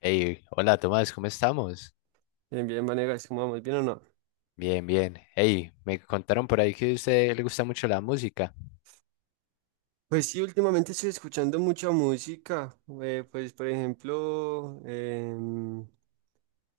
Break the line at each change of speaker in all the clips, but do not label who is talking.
Hey, hola Tomás, ¿cómo estamos?
Bien, bien, Vanegas, ¿cómo vamos? ¿Bien o no?
Bien, bien. Hey, me contaron por ahí que a usted le gusta mucho la música.
Pues sí, últimamente estoy escuchando mucha música. Por ejemplo,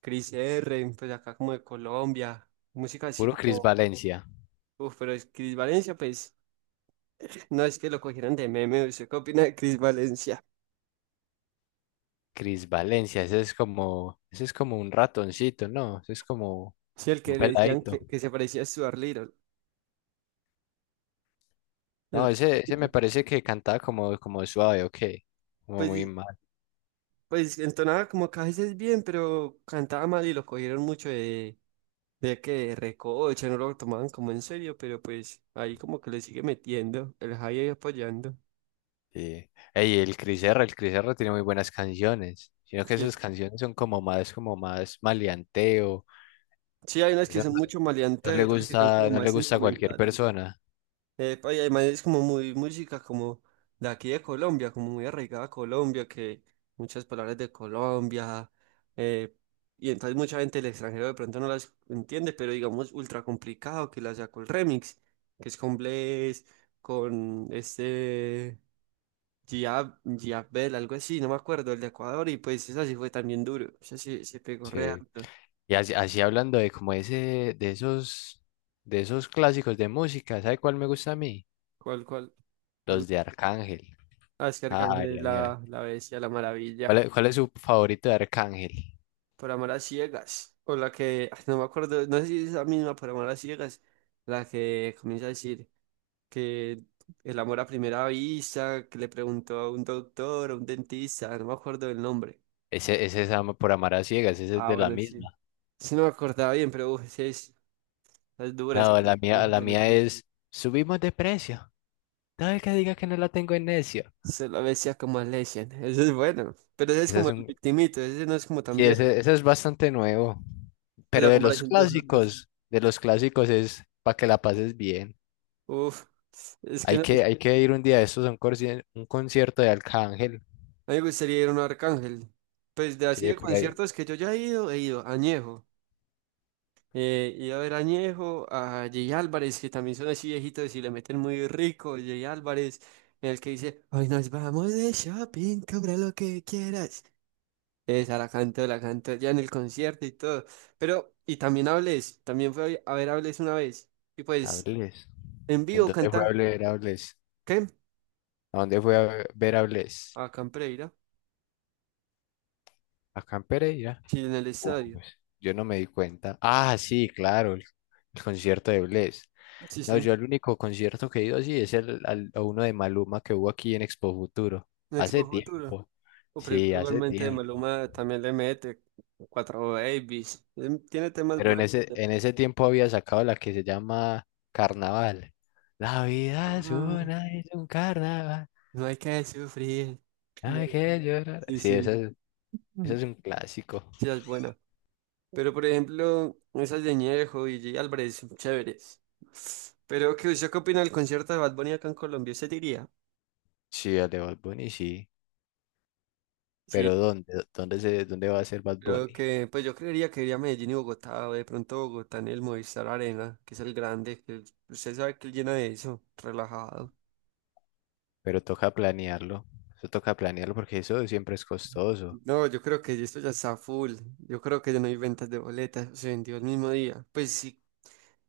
Cris R, pues acá como de Colombia. Música así
Puro Cris
como.
Valencia.
Uf, pero es Cris Valencia, pues. No es que lo cogieran de meme. ¿Usted qué opina de Cris Valencia?
Cris Valencia, ese es como un ratoncito, ¿no? Ese es como
Sí, el
un
que le decían que,
peladito.
que se parecía a Stuart Little. El
No, ese me
peladito.
parece que cantaba como, como suave, ok. Como muy
Pues,
mal.
pues entonaba como que a veces bien, pero cantaba mal y lo cogieron mucho de. De que recocha, no lo tomaban como en serio, pero pues ahí como que le sigue metiendo, el Jai ahí apoyando.
Sí. Ey, el Cris R tiene muy buenas canciones. Sino que esas
Sí,
canciones son como más maleanteo.
sí, hay unas
Eso
que
no
son mucho
no
maleantes y
le
otras que son
gusta,
como
no le
más
gusta a cualquier
sentimentales.
persona.
Epa, y además es como muy música como de aquí de Colombia, como muy arraigada a Colombia, que muchas palabras de Colombia, eh, y entonces mucha gente del extranjero de pronto no las entiende, pero digamos ultra complicado que la sacó el remix, que es con Blaze, con este... Gia Bell, algo así, no me acuerdo, el de Ecuador, y pues esa sí fue también duro, esa sí se pegó re
Sí.
harto.
Y así, así hablando de como ese, de esos clásicos de música, ¿sabe cuál me gusta a mí?
¿Cuál, cuál? te gu-
Los de Arcángel.
Ah, es que Arcángel
Ay,
es
ay, ay.
la bestia, la maravilla,
Cuál es su favorito de Arcángel?
por amar a ciegas, o la que, ah, no me acuerdo, no sé si es la misma, por amar a ciegas, la que comienza a decir que el amor a primera vista, que le preguntó a un doctor, a un dentista, no me acuerdo el nombre.
Ese es por Amar a Ciegas, ese es
Ah,
de la
bueno, sí.
misma.
Sí, no me acordaba bien, pero uf, sí es dura, es-
No,
que
la
le mete.
mía es Subimos de precio. Todo el que diga que no la tengo en necio.
Se lo decía como a Legend. Ese es bueno. Pero ese es
Ese
como
es
el
un,
victimito. Ese no es como tan
sí,
viejo.
ese es bastante nuevo.
Pues
Pero
a comparación de los otros.
de los clásicos es para que la pases bien.
Uf. Es que
Hay
no-
que,
es-
hay que ir un día de estos a un concierto de Arcángel.
A mí me gustaría ir a un Arcángel. Pues de así
Sí,
de
por ahí.
conciertos que yo ya he ido a Añejo. He ido a ver a Añejo, a Jay Álvarez, que también son así viejitos y le meten muy rico. Jay Álvarez, en el que dice: Hoy nos vamos de shopping, compra lo que quieras. Esa la canto ya en el concierto y todo. Pero, y también hables, también fue a ver hables una vez. Y pues,
Hables.
en
¿En
vivo
dónde fue a
canta,
ver Hables?
¿qué?
¿A dónde fue a ver Hables?
A Campreira,
Acá en Pereira.
sí, en el estadio.
Pues, yo no me di cuenta. Ah, sí, claro, el concierto de Bless.
Sí, sí,
No,
en
yo el único concierto que he ido así es a uno de Maluma que hubo aquí en Expo Futuro. Hace
Expo Futuro.
tiempo.
O pero
Sí, hace
igualmente de
tiempo.
Maluma también le mete cuatro babies. Tiene temas
Pero
buenos.
en ese tiempo había sacado la que se llama Carnaval. La vida es
Ah,
una, es un carnaval.
no hay que sufrir.
No
No
hay
hay-
que llorar.
Sí,
Sí, esa
sí,
es. Ese
ujú.
es un clásico.
Sí, es buena. Pero por ejemplo, esas de Ñejo y J. Álvarez son chéveres. Pero ¿qué usted qué opina del concierto de Bad Bunny acá en Colombia? ¿Usted diría?
Sí, al de Bad Bunny, sí. Pero
Sí,
¿dónde? ¿Dónde se, dónde va a ser Bad
creo
Bunny?
que, pues yo creería que iría a Medellín y Bogotá, o de pronto Bogotá en el Movistar Arena, que es el grande, usted sabe que él llena de eso, relajado.
Pero toca planearlo. Eso toca planearlo porque eso siempre es costoso.
No, yo creo que esto ya está full. Yo creo que ya no hay ventas de boletas, se vendió el mismo día. Pues sí,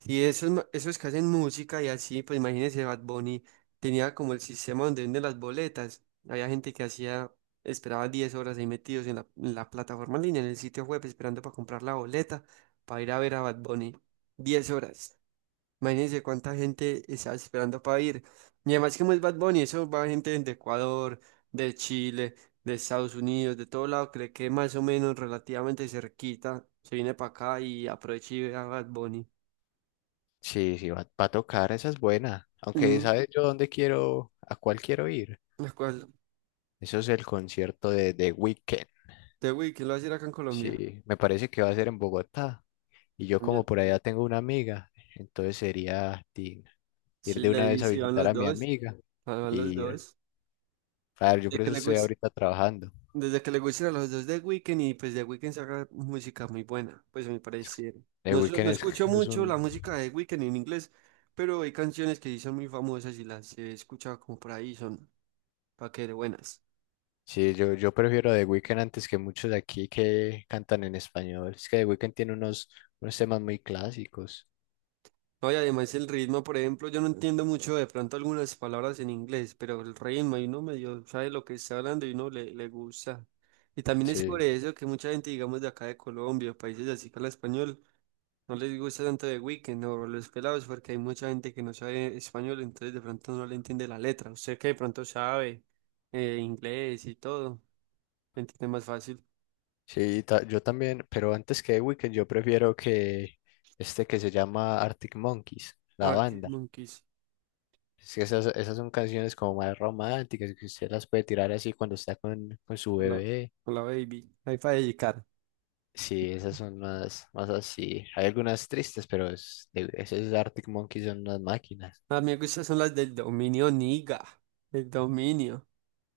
y esos, esos que hacen música y así, pues imagínense, Bad Bunny tenía como el sistema donde venden las boletas. Había gente que hacía, esperaba 10 horas ahí metidos en la plataforma en línea, en el sitio web, esperando para comprar la boleta, para ir a ver a Bad Bunny. 10 horas. Imagínense cuánta gente estaba esperando para ir. Y además, como es Bad Bunny, eso va gente de Ecuador, de Chile, de Estados Unidos, de todo lado, cree que más o menos relativamente cerquita, se viene para acá y aprovecha y ve a Bad Bunny.
Sí, sí, va, va a tocar, esa es buena. Aunque,
Mm.
¿sabes yo dónde quiero, a cuál quiero ir?
Me acuerdo.
Eso es el concierto de The Weeknd.
¿De Wii, lo va a decir acá en Colombia?
Sí, me parece que va a ser en Bogotá. Y yo como
También.
por allá tengo una amiga, entonces sería tin, ir de
Chile
una
y
vez a
si van
visitar
los
a mi
dos.
amiga
Van los
y ir.
dos.
Claro, yo
Desde
por
que
eso
le
estoy
guste,
ahorita trabajando.
desde que le gusten a los dos de Weeknd y pues de Weeknd saca música muy buena, pues a mi parecer.
The
No,
Weeknd
no
es,
escucho
es
mucho la
un...
música de Weeknd en inglés, pero hay canciones que sí son muy famosas y las he escuchado como por ahí, son pa' que de buenas.
Sí, yo prefiero The Weeknd antes que muchos de aquí que cantan en español. Es que The Weeknd tiene unos, unos temas muy clásicos.
No, y además el ritmo, por ejemplo, yo no entiendo mucho de pronto algunas palabras en inglés, pero el ritmo, y uno medio sabe lo que está hablando y uno le, le gusta. Y también es por
Sí,
eso que mucha gente, digamos, de acá de Colombia, países así que habla español, no les gusta tanto de Weekend o los pelados, porque hay mucha gente que no sabe español, entonces de pronto no le entiende la letra. Usted que de pronto sabe inglés y todo, entiende más fácil.
sí, yo también, pero antes que The Weeknd yo prefiero que este que se llama Arctic Monkeys, la
Arctic
banda.
Monkeys.
Es que esas, esas son canciones como más románticas, que usted las puede tirar así cuando está con su
Hola,
bebé.
hola baby. Hay para dedicar.
Sí, esas son más, más así. Hay algunas tristes, pero esas Arctic Monkeys son unas máquinas.
A mí me gustan son las del dominio Niga, el dominio.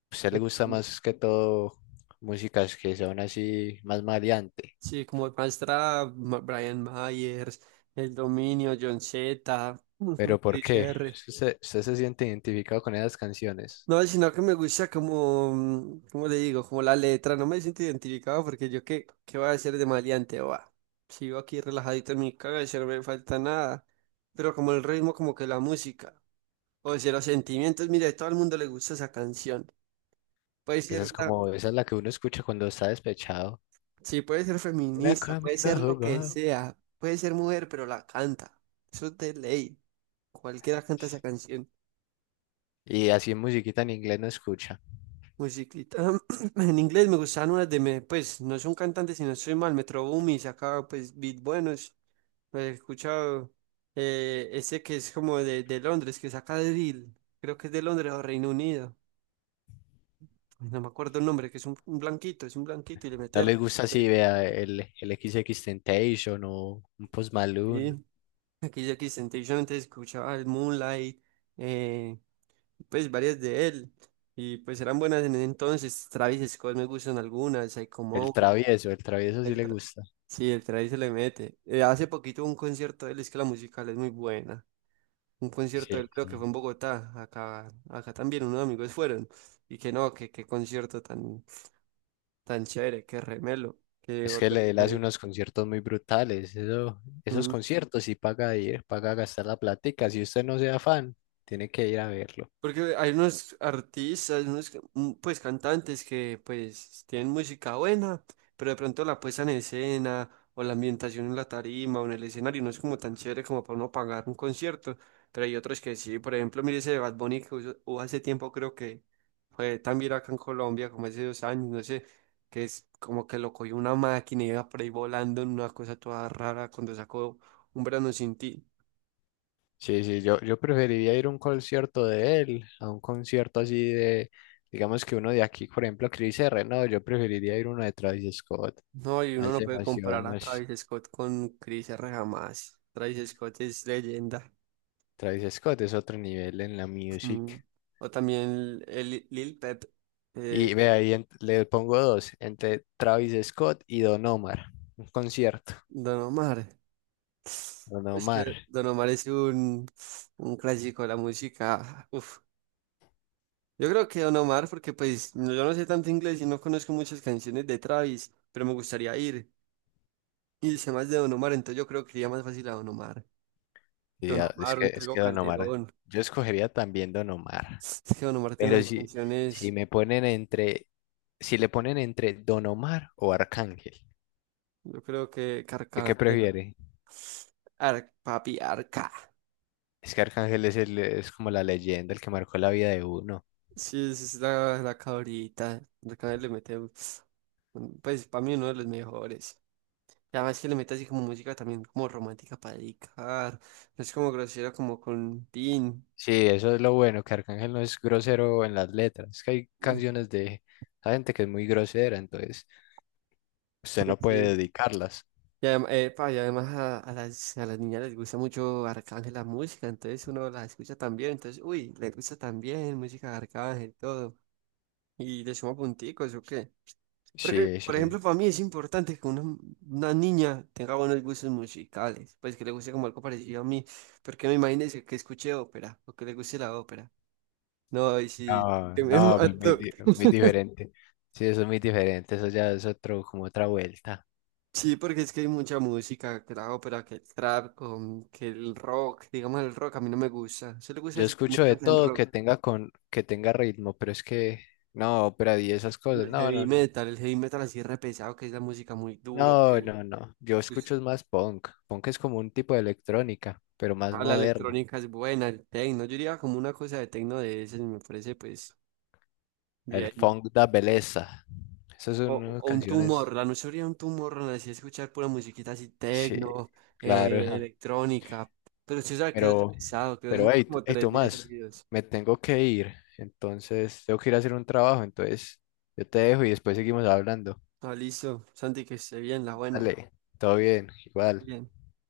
Pues, a usted le
El
gusta
dom-
más que todo músicas que son así más maleante.
Sí, como Brian Myers, el dominio John Z, mm,
¿Pero por
Chris
qué?
R.
Es que ¿usted, usted se siente identificado con esas canciones?
No, sino que me gusta como, mm, ¿cómo le digo? Como la letra, no me siento identificado porque yo qué, qué voy a hacer de maleante, va. Sigo aquí relajadito en mi cabeza, no me falta nada. Pero como el ritmo, como que la música, o sea, los sentimientos, mire, a todo el mundo le gusta esa canción. Puede
Esa
ser
es
la-
como, esa es la que uno escucha cuando está despechado.
Sí, puede ser
Una
feminista, puede
conmigo
ser lo
jugó.
que sea, puede ser mujer, pero la canta. Eso es de ley. Cualquiera canta esa canción.
Y así musiquita en inglés no escucha.
Musiclita. En inglés me gustaban unas de, pues, no son cantantes, si no soy mal, Metro Boomin sacaba, pues, beat buenos. Lo he escuchado. Ese que es como de Londres, que saca drill. Creo que es de Londres o Reino Unido. No me acuerdo el nombre, que es un blanquito, es un blanquito y le mete.
No le gusta así,
Drill.
vea, el XXXTentacion o un Post Malone.
Sí. Aquí, aquí, Temptation, antes escuchaba el Moonlight. eh, pues varias de él y pues eran buenas en ese entonces. Travis Scott me gustan algunas, Psycho Mode,
El travieso sí
el
le
tra-
gusta.
sí, el Travis se le mete. Hace poquito un concierto de él, es que la musical es muy buena. Un concierto de
Sí,
él creo que fue
sí.
en Bogotá, acá también unos amigos fueron y que no, que qué concierto tan, tan chévere, que remelo, que
Es que
volverían
él
a
hace
ir.
unos conciertos muy brutales. Eso, esos conciertos sí paga ir, paga gastar la platica. Si usted no sea fan, tiene que ir a verlo.
Porque hay unos artistas, mm, pues cantantes que pues tienen música buena, pero de pronto la puesta en escena o la ambientación en la tarima o en el escenario no es como tan chévere como para uno pagar un concierto. Pero hay otros que sí, por ejemplo, mire ese de Bad Bunny que hubo hace tiempo creo que fue también acá en Colombia como hace 2 años, no sé, que es como que lo cogió una máquina y iba por ahí volando en una cosa toda rara cuando sacó Un verano sin ti.
Sí, sí, yo preferiría ir a un concierto de él, a un concierto así de, digamos que uno de aquí, por ejemplo, Chris R. No, yo preferiría ir a uno de Travis Scott.
No, y uno
Más
no puede comparar
emoción,
a
más.
Travis Scott con Chris R. jamás. Travis Scott es leyenda.
Travis Scott es otro nivel en la
Mm.
music.
O también el Lil Pep, eh,
Y ve ahí, le pongo dos, entre Travis Scott y Don Omar. Un concierto.
Don Omar.
Don
Es que
Omar.
Don Omar es un clásico de la música. Uf. Yo creo que Don Omar, porque pues no- yo no sé tanto inglés y no conozco muchas canciones de Travis, pero me gustaría ir. Y sé más de Don Omar, entonces yo creo que iría más fácil a Don Omar.
Sí,
Don Omar, un
es
Tego
que Don Omar,
Calderón.
yo escogería también Don Omar,
Es que Don Omar tiene
pero
unas
si, si
canciones.
me ponen entre, si le ponen entre Don Omar o Arcángel,
Yo creo que
¿de qué
Carcabandel.
prefiere?
Ar, papi, Arca.
Es que Arcángel es, el, es como la leyenda, el que marcó la vida de uno.
Sí, esa es la, la cabrita. Arcángel le mete, pues para mí uno de los mejores. Y además que le mete así como música también como romántica para dedicar. No es como grosero como con Tin.
Sí, eso es lo bueno, que Arcángel no es grosero en las letras, es que hay
Mm,
canciones de la gente que es muy grosera, entonces usted
sí,
no puede
sí.
dedicarlas.
Y epa, y además, a, a las niñas les gusta mucho Arcángel la música, entonces uno la escucha también. Entonces, uy, le gusta también música de Arcángel, todo. Y le suma punticos, ¿o qué? Porque,
Sí,
por
sí,
ejemplo, para mí es importante que una niña tenga buenos gustos musicales, pues que le guste como algo parecido a mí, porque me imagínese que escuche ópera o que le guste la ópera. No, y sí,
no,
que me
no, pues muy,
mato.
muy diferente. Sí, eso es muy diferente, eso ya es otro, como otra vuelta.
Sí, porque es que hay mucha música, que la ópera, que el trap, que el rock, digamos el rock, a mí no me gusta. Se le gusta
Yo
así como
escucho de
música en
todo que
rock,
tenga con, que tenga ritmo, pero es que, no, ópera y esas cosas, no, no,
el heavy metal así re pesado, que es la música muy duro,
no,
que
no, no, no. Yo
pues,
escucho es más punk. Punk es como un tipo de electrónica, pero más
ah, la
moderna.
electrónica es buena, el techno, yo diría como una cosa de techno de ese, me parece pues
El
bien.
funk da belleza. Esas son unas
O un tumor,
canciones.
la noche sería un tumor, así escuchar pura musiquita así,
Sí,
tecno,
claro, ajá.
electrónica. Pero si sabes que es
Pero,
pesado, que son
pero hey,
como
hey,
3 días
Tomás,
seguidos.
me tengo que ir. Entonces, tengo que ir a hacer un trabajo. Entonces, yo te dejo y después seguimos hablando.
Ah, listo. Santi, que esté bien, la buena.
Dale, todo bien, igual.
Bien.